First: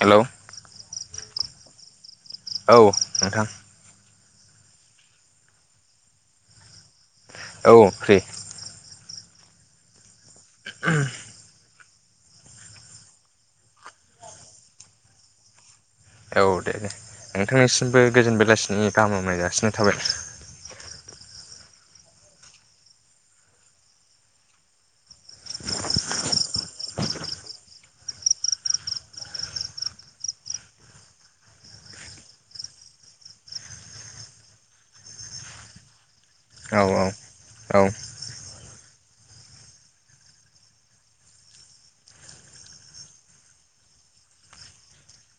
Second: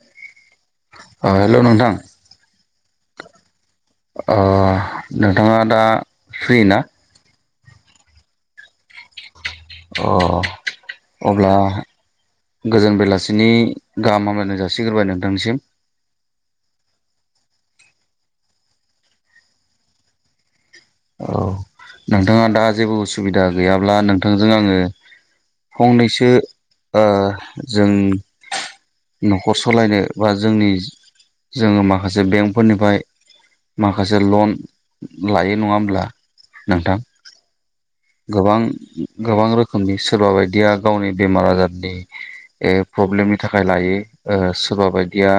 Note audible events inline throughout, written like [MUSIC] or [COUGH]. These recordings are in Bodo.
हेल' अ हेल' नोंथां औ नोंथां ओ नोंथाङा दा फ्रि ना औ फ्रि [INAUDIBLE] अ अब्ला गोजोन बेलासिनि गाहाम हामलायनाय जासिग्रोबाय नोंथांनिसिम औ दे दे नोंथांनिसिमबो गोजोन बेलासिनि गाहाम हामलाय जासिनाय थाबाय औ नोंथाङा दा जेबो उसुबिदा गैयाब्ला नोंथांजों आङो फंनैसो ओ जों न'खर सालायनो बा जोंनि जोङो माखासे बेंकफोरनिफ्राय माखासे लन लायो नङाहोम ब्ला औ औ गोबां गोबां रोखोमनि सोरबा बायदिया गावनि बेमार आजारनि ए प्रब्लेमनि थाखाय लायो सोरबा बायदिया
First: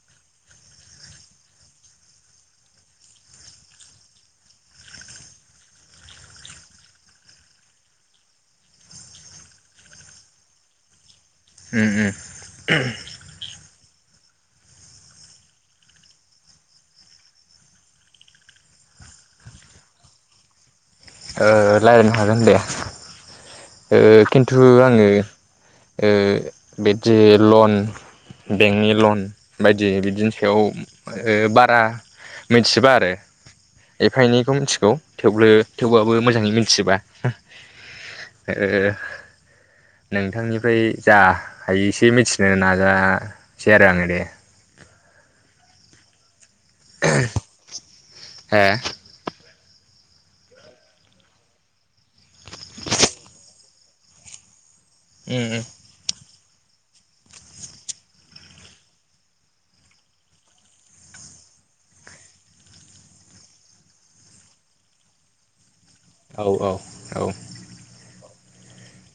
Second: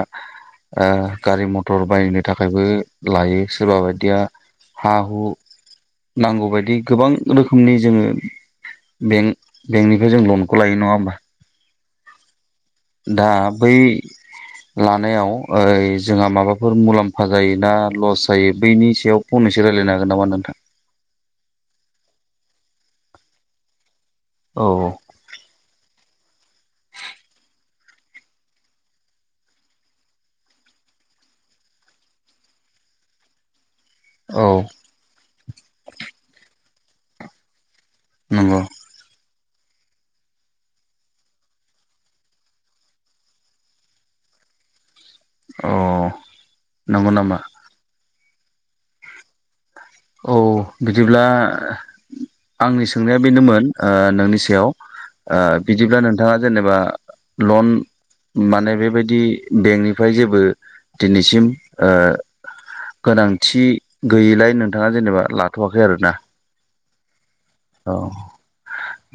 गारि मथर बायनो थाखायबो लायो सोरबा बायदिया हा हु नांगौबायायदि गोबां रोखोमनि जोङो बेंक बेंकनिफ्राय जों लनखौ लायो नङा होमबा उम उम दा बै लानायाव ओइ जोंहा माबाफोर मुलाम्फा जायो ना लस जायो बैनि सायाव फंनैसो रायजलायनो हागोन नामा नोंथां ओ लायिन हागोन दे ओ किन्थु औ आङो ओ बेबदि लन बेंकनि लन बायदि बिदिनि सायाव ओ बारा मिथिजोबा आरो एफा औ एनैखौ मिथिगौ थेवबो थेवबाबो मोजाङै मोनथिजोबा नंग' नोंथांनिफ्राय जा हायो एसे मिथिनो नाजासै आरो आङो दे। अ नंगौ नामा? ए औ बिदिब्ला आंनि सोंनाया बेनोमोन ओ नोंनि सायाव ओ उम उम बिदिबा नों थाङा जेनेबा लन माने बेबायदि बेंकनिफ्राय जेबो दिनैसिम ओ गोनांथि गैयिलाय नों थाङा जेनेबा लाथ'वा खै आरोना औ औ औ औ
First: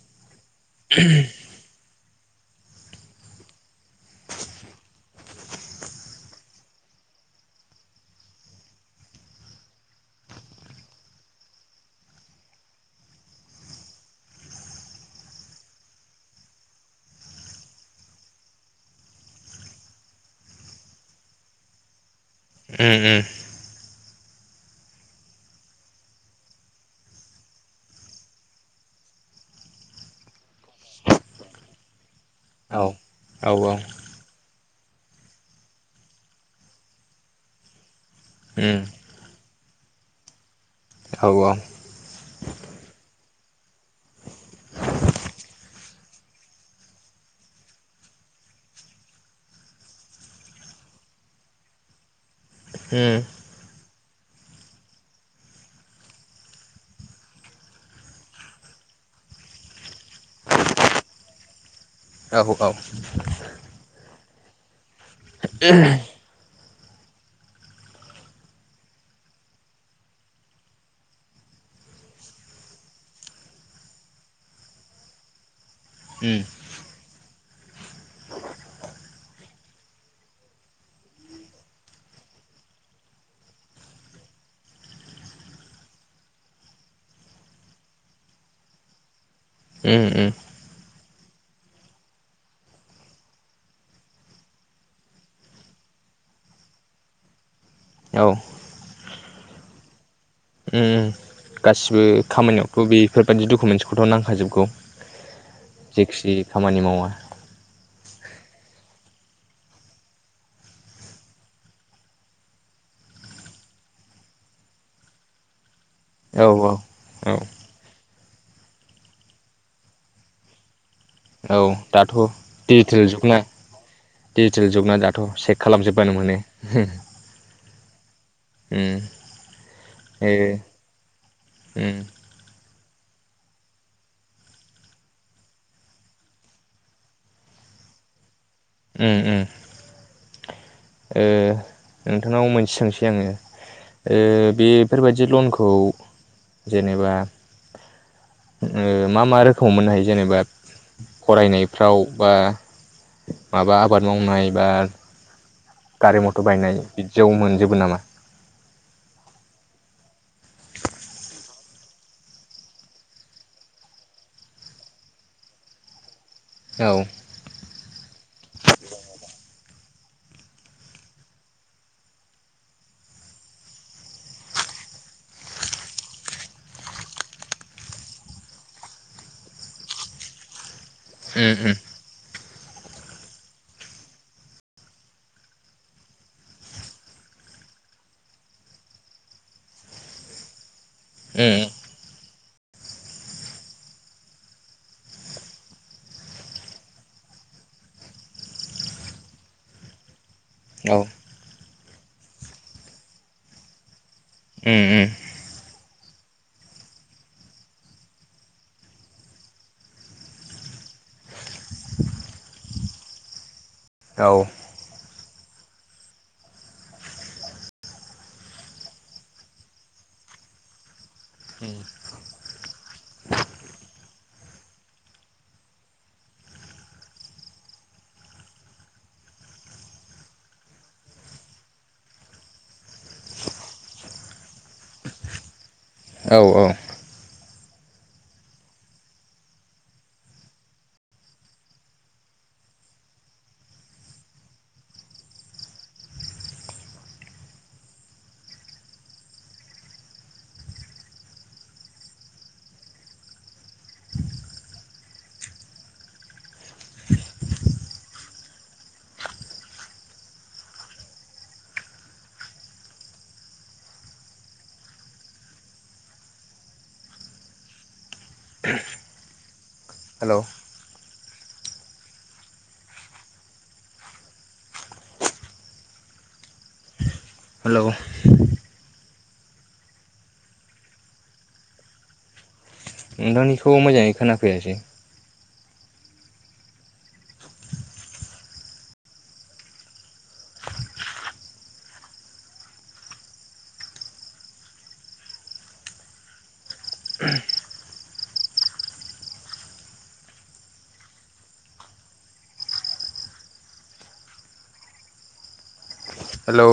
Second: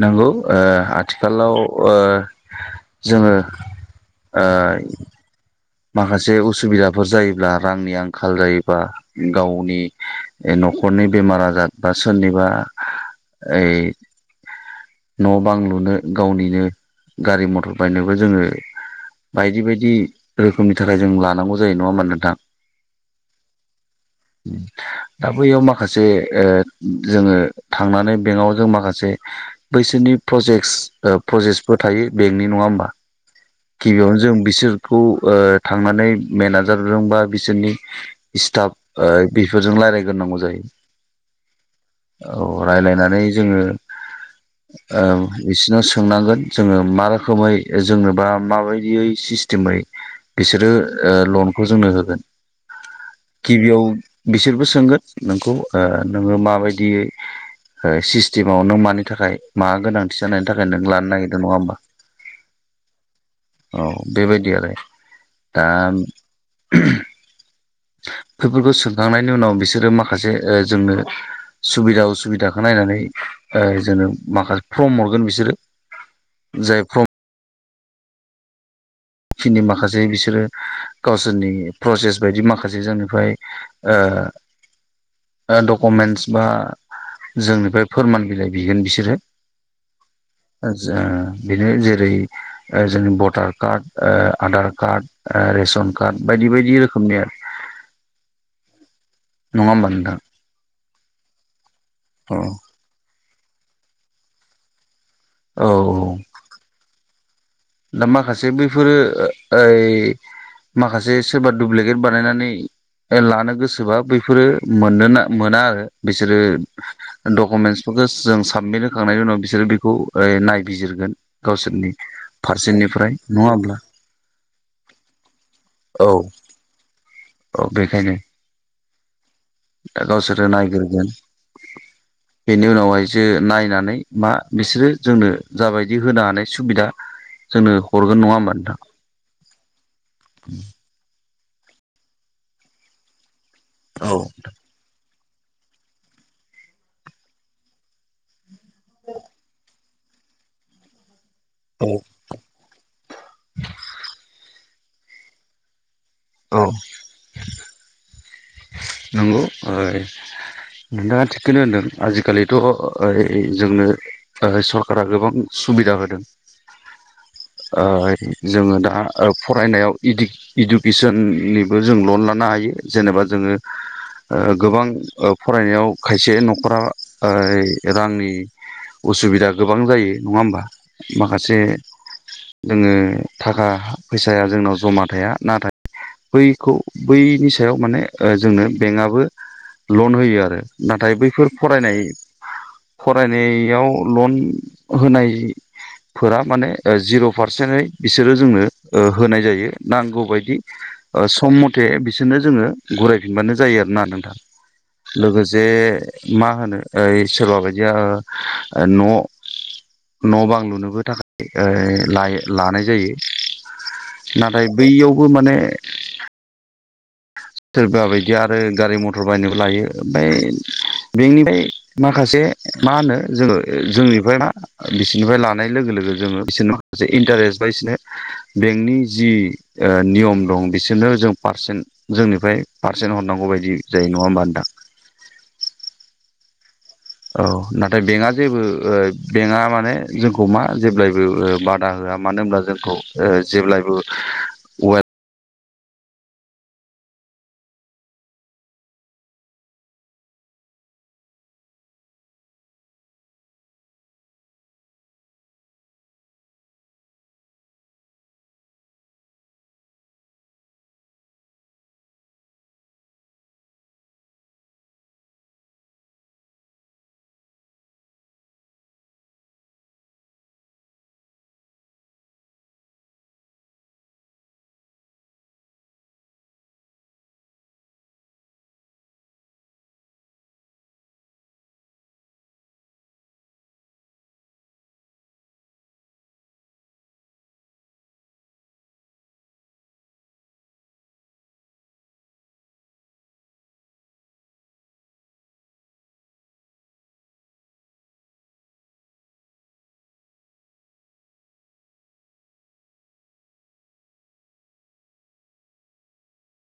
नोंगौ ओ आथिखालाव ओ जोङो ओ माखासे उसुबिदाफोर जायोब्ला रांनि आंखाल जायोबा गावनि न'खरनि बेमार आजार बा सोरनिबा ओइ न' बां लुनो गावनिनो गारि मथर बायनोबो जोङो बायदि बायदि रोखोमनि थाखाय जों लानांगौ जायो नङा होमबा नोंथां? उम उम दा बैयाव माखासे ओ जोङो थांनानै बेंकआव जों माखासे बैसोरनि प्रजेक्टस प्रजेसफोर थायो। बेंकनि नङा होमबा औ औ गिबियावनो जों बिसोर खौ ओ थांनानै मेनेजारजों बा बिसोरनि स्टाफ उम ओ बेफोरजों लायराय गोरनांगौ औ जायो। औ रायलायनानै जोङो ओ बिसिनाव सोंनांगोन जोङो मा रोखोमै जोंनो बा माबायदियै सिस्टेमै बिसोरो लनखौ जोंनो होगोन। उम गिबियाव बिसोरबो सोंगोन नोंखौ ओ नोङो माबायदियै ओ सिस्टेमाव नों मानि थाखाय मा गोनां थि जानायनि थाखाय नों लानो नागिरदों नङा होनबा? औ उम औ बेबायदि दि आरो। दा [UNINTELLIGIBLE] बेफोरखौ सोंखांनायनि उनाव बिसोरो माखासे जोंनो सुबिदा उसुबिदाखौ नायनानै ओ जोंनो माखासे फर्म हरगोन बिसोरो। जाय फ्रम [INAUDIBLE] खिनि माखासे बिसोरो गावसोरनि प्रसेस बायदि माखासे जोंनिफ्राय ओ डकुमेन्टस बा जोंनिफ्राय फोरमान बिलाइ बिगोन बिसोरो उम आदसा बेनो जेरै ओ जोंनि भटार कार्ड ओ आधार कार्ड ओ रेसन कार्ड बायदि बायदि रोखोमनि आरो औ नङा होनबा नोंथां ओम गासिबो औ खामानियावथ' बे बेफोरबायदि डकुमेन्टसखौथ' नांखाजोबगौ औ जेखि खामानि मावा दा माखासे बैफोरो ओइ माखासे सोरबा दुुब्लिकेट बानायनानै लानो गोसोबा बैफोरो मोनोना मोना आरो बिसोरो औ औ औ डकुमेन्टसफोरखौ जों साबमिट होखांनायनि उनाव बिसोरो बेखौ नायबिजिरगोन औ गावसोरनि दाथ' फारसेनिफ्राय दिडिजिटेल जुगना नङा होमब्ला डिजिटेल जुगना दाथ' सेक औ बोबानो मोनो औ बेखायनो उम दा गावसोरो ए नायग्रोगोन उम बेनि उनावहायसो नायनानै मा बिसोरो जोंनो जाबायदि होनो हानाय सुबिदा जोंनो हरगोन नङा होमबा नोंथां उम उम ओ नोंथांनाव मोनसे सोंसै आङो ओ बेफोरबायदि जि लनखौ जेनेबा ओ मा मा रोखोमाव मोननो हायो जेनेबा फरायनायफ्राव बा माबा आबाद मावनाय बा गारि मथर बायनाय बिदियाव मोनजोबो नामा नंगौ ओ नोंथाङा थिगखौनो होनदों आजिखालिथ' ओ जोंनो सरखारा गोबां सुबिदा होदों औ ओ जोङो दा ओ फरायनायाव इडु-इडुकेसननिबो जों लन लानो हायो जेनेबा जोङो ओ गोबां फरायनायाव ओ खायसे न'खरा ओ रांनि उसुबिदा गोबां जायो नङा होमबा उम माखासे उम जोङो थाखा फैसाया जोंनाव जमा थाया नाथाय बैखौ बैनि सायाव माने जोंनो बेंकआबो लन होयो आरो नाथाय उम बैफोर फरायनाय फरायनायावल होनायफोरा माने ओ जिर' पारसेन्टै बिसोरो जोंनो होनाय जायो नांगौ बायदि औ उम सम मथे बिसोरनो जोङो गुरायफिनबानो जायो आरोना लोगोसे मा होनो ओ सोरबा बायदिया न' न' बां लुनोबो थाख ओ लायो लानाय जायो। नाथाय बै [UNINTELLIGIBLE] माने सोरबा बायदिया आरो गारि मथर बायनोबो लायो ओमफ्राय बेंकनिफ्राय उम माखासे मा होनो जोङो [UNINTELLIGIBLE] ना बिसोरनिफ्राय लानाय लोगो लोगो जोङो बिसोरनि माखासे इन्टारेस्ट बा बिसोरनो बेंकनि जि ओ‌ नियम दं बिसोरनो जों पारसेन्ट जोंनिफ्राय पारसेन्ट हरनांगौ बायदि जायो नङा होमबा नोंथां? औ औ। औ नाथाय बेंकआ जेबो ओ बेंकआ माने जोंखौ मा जेब्लायबो ओ बादा होआ मानो होनब्ला जोंखौ ओ जेब्लायबो [UNINTELLIGIBLE] हेलौ हेलौ। नोंथांनिखौ मोजाङै खोनाफैयासै। हेलौ।